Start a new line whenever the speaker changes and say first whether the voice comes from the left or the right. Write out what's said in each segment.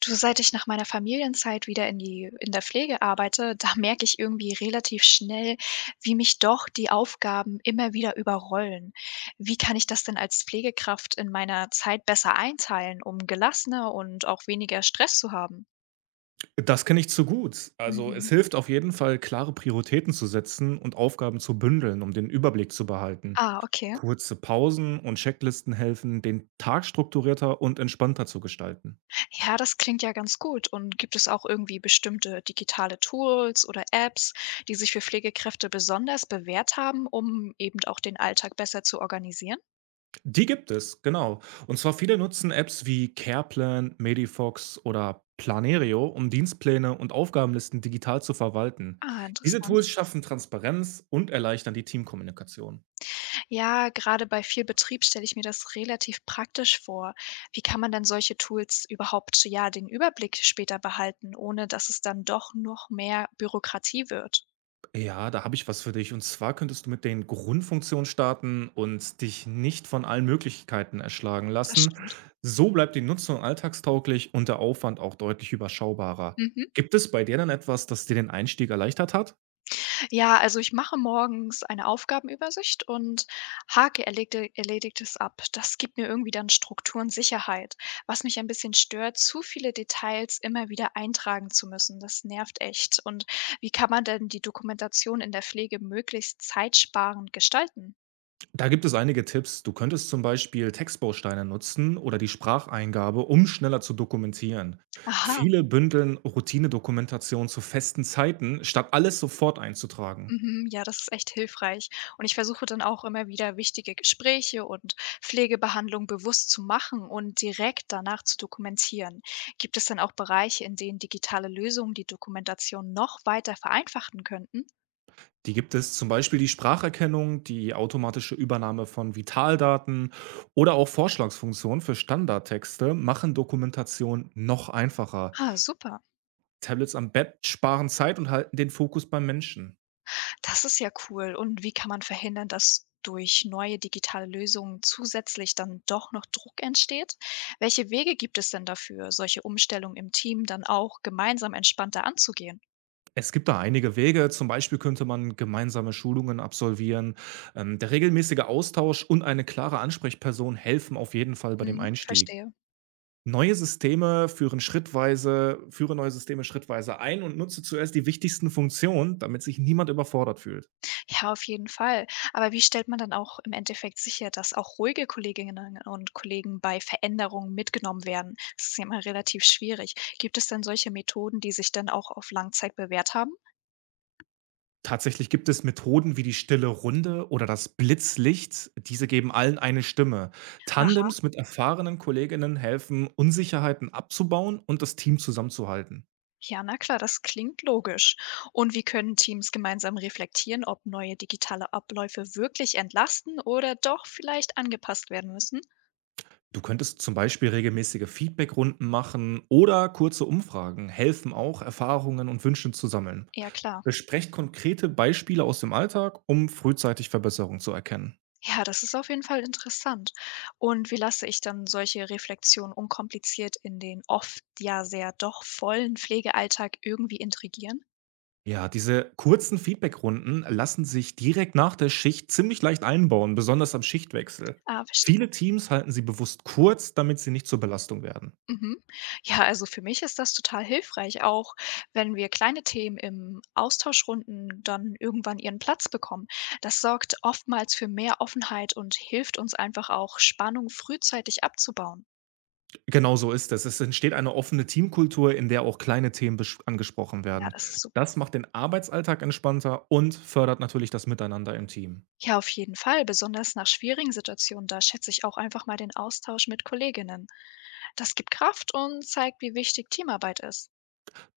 left: Du, seit ich nach meiner Familienzeit wieder in der Pflege arbeite, da merke ich irgendwie relativ schnell, wie mich doch die Aufgaben immer wieder überrollen. Wie kann ich das denn als Pflegekraft in meiner Zeit besser einteilen, um gelassener und auch weniger Stress zu haben?
right: Das kenne ich zu gut. Also es
left: Mhm.
right: hilft auf jeden Fall, klare Prioritäten zu setzen und Aufgaben zu bündeln, um den Überblick zu behalten.
left: Ah, okay.
right: Kurze Pausen und Checklisten helfen, den Tag strukturierter und entspannter zu gestalten.
left: Ja, das klingt ja ganz gut. Und gibt es auch irgendwie bestimmte digitale Tools oder Apps, die sich für Pflegekräfte besonders bewährt haben, um eben auch den Alltag besser zu organisieren?
right: Die gibt es, genau. Und zwar viele nutzen Apps wie Careplan, Medifox oder Planerio, um Dienstpläne und Aufgabenlisten digital zu verwalten.
left: Ah,
right: Diese
left: interessant.
right: Tools schaffen Transparenz und erleichtern die Teamkommunikation.
left: Ja, gerade bei viel Betrieb stelle ich mir das relativ praktisch vor. Wie kann man denn solche Tools überhaupt, ja, den Überblick später behalten, ohne dass es dann doch noch mehr Bürokratie wird?
right: Ja, da habe ich was für dich. Und zwar könntest du mit den Grundfunktionen starten und dich nicht von allen Möglichkeiten erschlagen
left: Das
right: lassen.
left: stimmt.
right: So bleibt die Nutzung alltagstauglich und der Aufwand auch deutlich überschaubarer.
left: Mhm.
right: Gibt es bei dir dann etwas, das dir den Einstieg erleichtert hat?
left: Ja, also ich mache morgens eine Aufgabenübersicht und hake erlegte Erledigtes ab. Das gibt mir irgendwie dann Struktur und Sicherheit. Was mich ein bisschen stört, zu viele Details immer wieder eintragen zu müssen. Das nervt echt. Und wie kann man denn die Dokumentation in der Pflege möglichst zeitsparend gestalten?
right: Da gibt es einige Tipps. Du könntest zum Beispiel Textbausteine nutzen oder die Spracheingabe, um schneller zu dokumentieren.
left: Aha.
right: Viele bündeln Routinedokumentation zu festen Zeiten, statt alles sofort einzutragen.
left: Mhm, ja, das ist echt hilfreich. Und ich versuche dann auch immer wieder wichtige Gespräche und Pflegebehandlung bewusst zu machen und direkt danach zu dokumentieren. Gibt es dann auch Bereiche, in denen digitale Lösungen die Dokumentation noch weiter vereinfachen könnten?
right: Die gibt es zum Beispiel die Spracherkennung, die automatische Übernahme von Vitaldaten oder auch Vorschlagsfunktionen für Standardtexte machen Dokumentation noch einfacher.
left: Ah, super.
right: Tablets am Bett sparen Zeit und halten den Fokus beim Menschen.
left: Das ist ja cool. Und wie kann man verhindern, dass durch neue digitale Lösungen zusätzlich dann doch noch Druck entsteht? Welche Wege gibt es denn dafür, solche Umstellungen im Team dann auch gemeinsam entspannter anzugehen?
right: Es gibt da einige Wege, zum Beispiel könnte man gemeinsame Schulungen absolvieren. Der regelmäßige Austausch und eine klare Ansprechperson helfen auf jeden Fall bei dem
left: Mhm,
right: Einstieg.
left: verstehe.
right: Neue Systeme führen schrittweise Führe neue Systeme schrittweise ein und nutze zuerst die wichtigsten Funktionen, damit sich niemand überfordert fühlt.
left: Ja, auf jeden Fall. Aber wie stellt man dann auch im Endeffekt sicher, dass auch ruhige Kolleginnen und Kollegen bei Veränderungen mitgenommen werden? Das ist ja immer relativ schwierig. Gibt es denn solche Methoden, die sich dann auch auf Langzeit bewährt haben?
right: Tatsächlich gibt es Methoden wie die stille Runde oder das Blitzlicht. Diese geben allen eine Stimme.
left: Aha.
right: Tandems mit erfahrenen Kolleginnen helfen, Unsicherheiten abzubauen und das Team zusammenzuhalten.
left: Ja, na klar, das klingt logisch. Und wie können Teams gemeinsam reflektieren, ob neue digitale Abläufe wirklich entlasten oder doch vielleicht angepasst werden müssen?
right: Du könntest zum Beispiel regelmäßige Feedbackrunden machen oder kurze Umfragen helfen auch, Erfahrungen und Wünsche zu sammeln.
left: Ja, klar.
right: Besprecht konkrete Beispiele aus dem Alltag, um frühzeitig Verbesserungen zu erkennen.
left: Ja, das ist auf jeden Fall interessant. Und wie lasse ich dann solche Reflexionen unkompliziert in den oft ja sehr doch vollen Pflegealltag irgendwie integrieren?
right: Ja, diese kurzen Feedbackrunden lassen sich direkt nach der Schicht ziemlich leicht einbauen, besonders am Schichtwechsel.
left: Ah, verstehe.
right: Viele Teams halten sie bewusst kurz, damit sie nicht zur Belastung werden.
left: Mhm. Ja, also für mich ist das total hilfreich, auch wenn wir kleine Themen im Austauschrunden dann irgendwann ihren Platz bekommen. Das sorgt oftmals für mehr Offenheit und hilft uns einfach auch, Spannung frühzeitig abzubauen.
right: Genau so ist es. Es entsteht eine offene Teamkultur, in der auch kleine Themen angesprochen
left: Ja,
right: werden.
left: das ist super.
right: Das macht den Arbeitsalltag entspannter und fördert natürlich das Miteinander im Team.
left: Ja, auf jeden Fall, besonders nach schwierigen Situationen, da schätze ich auch einfach mal den Austausch mit Kolleginnen. Das gibt Kraft und zeigt, wie wichtig Teamarbeit ist.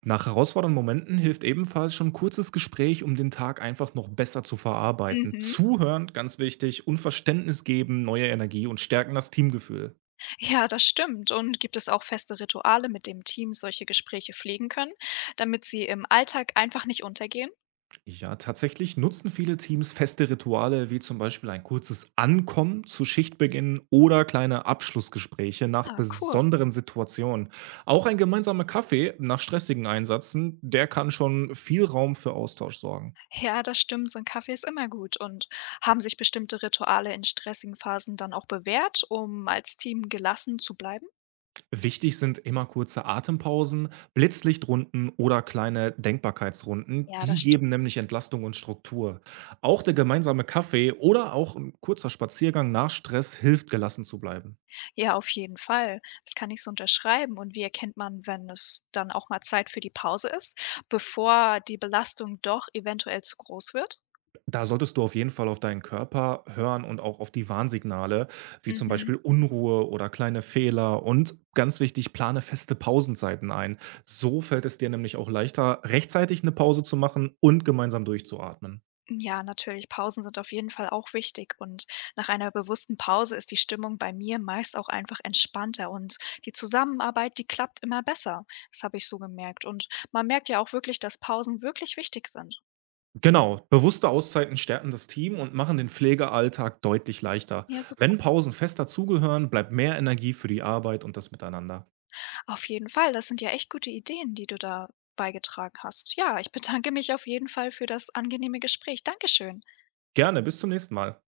right: Nach herausfordernden Momenten hilft ebenfalls schon 'n kurzes Gespräch, um den Tag einfach noch besser zu verarbeiten.
left: Mhm.
right: Zuhören, ganz wichtig, und Verständnis geben, neue Energie und stärken das Teamgefühl.
left: Ja, das stimmt. Und gibt es auch feste Rituale, mit dem Team solche Gespräche pflegen können, damit sie im Alltag einfach nicht untergehen?
right: Ja, tatsächlich nutzen viele Teams feste Rituale wie zum Beispiel ein kurzes Ankommen zu Schichtbeginn oder kleine Abschlussgespräche nach
left: Ah, cool.
right: besonderen Situationen. Auch ein gemeinsamer Kaffee nach stressigen Einsätzen, der kann schon viel Raum für Austausch sorgen.
left: Ja, das stimmt. So ein Kaffee ist immer gut. Und haben sich bestimmte Rituale in stressigen Phasen dann auch bewährt, um als Team gelassen zu bleiben?
right: Wichtig sind immer kurze Atempausen, Blitzlichtrunden oder kleine Denkbarkeitsrunden.
left: Ja,
right: Die
left: das
right: geben
left: stimmt.
right: nämlich Entlastung und Struktur. Auch der gemeinsame Kaffee oder auch ein kurzer Spaziergang nach Stress hilft, gelassen zu bleiben.
left: Ja, auf jeden Fall. Das kann ich so unterschreiben. Und wie erkennt man, wenn es dann auch mal Zeit für die Pause ist, bevor die Belastung doch eventuell zu groß wird?
right: Da solltest du auf jeden Fall auf deinen Körper hören und auch auf die Warnsignale, wie zum
left: Mhm.
right: Beispiel Unruhe oder kleine Fehler. Und ganz wichtig, plane feste Pausenzeiten ein. So fällt es dir nämlich auch leichter, rechtzeitig eine Pause zu machen und gemeinsam durchzuatmen.
left: Ja, natürlich. Pausen sind auf jeden Fall auch wichtig. Und nach einer bewussten Pause ist die Stimmung bei mir meist auch einfach entspannter und die Zusammenarbeit, die klappt immer besser. Das habe ich so gemerkt. Und man merkt ja auch wirklich, dass Pausen wirklich wichtig sind.
right: Genau, bewusste Auszeiten stärken das Team und machen den Pflegealltag deutlich leichter.
left: Ja, super.
right: Wenn Pausen fest dazugehören, bleibt mehr Energie für die Arbeit und das Miteinander.
left: Auf jeden Fall, das sind ja echt gute Ideen, die du da beigetragen hast. Ja, ich bedanke mich auf jeden Fall für das angenehme Gespräch. Dankeschön.
right: Gerne, bis zum nächsten Mal.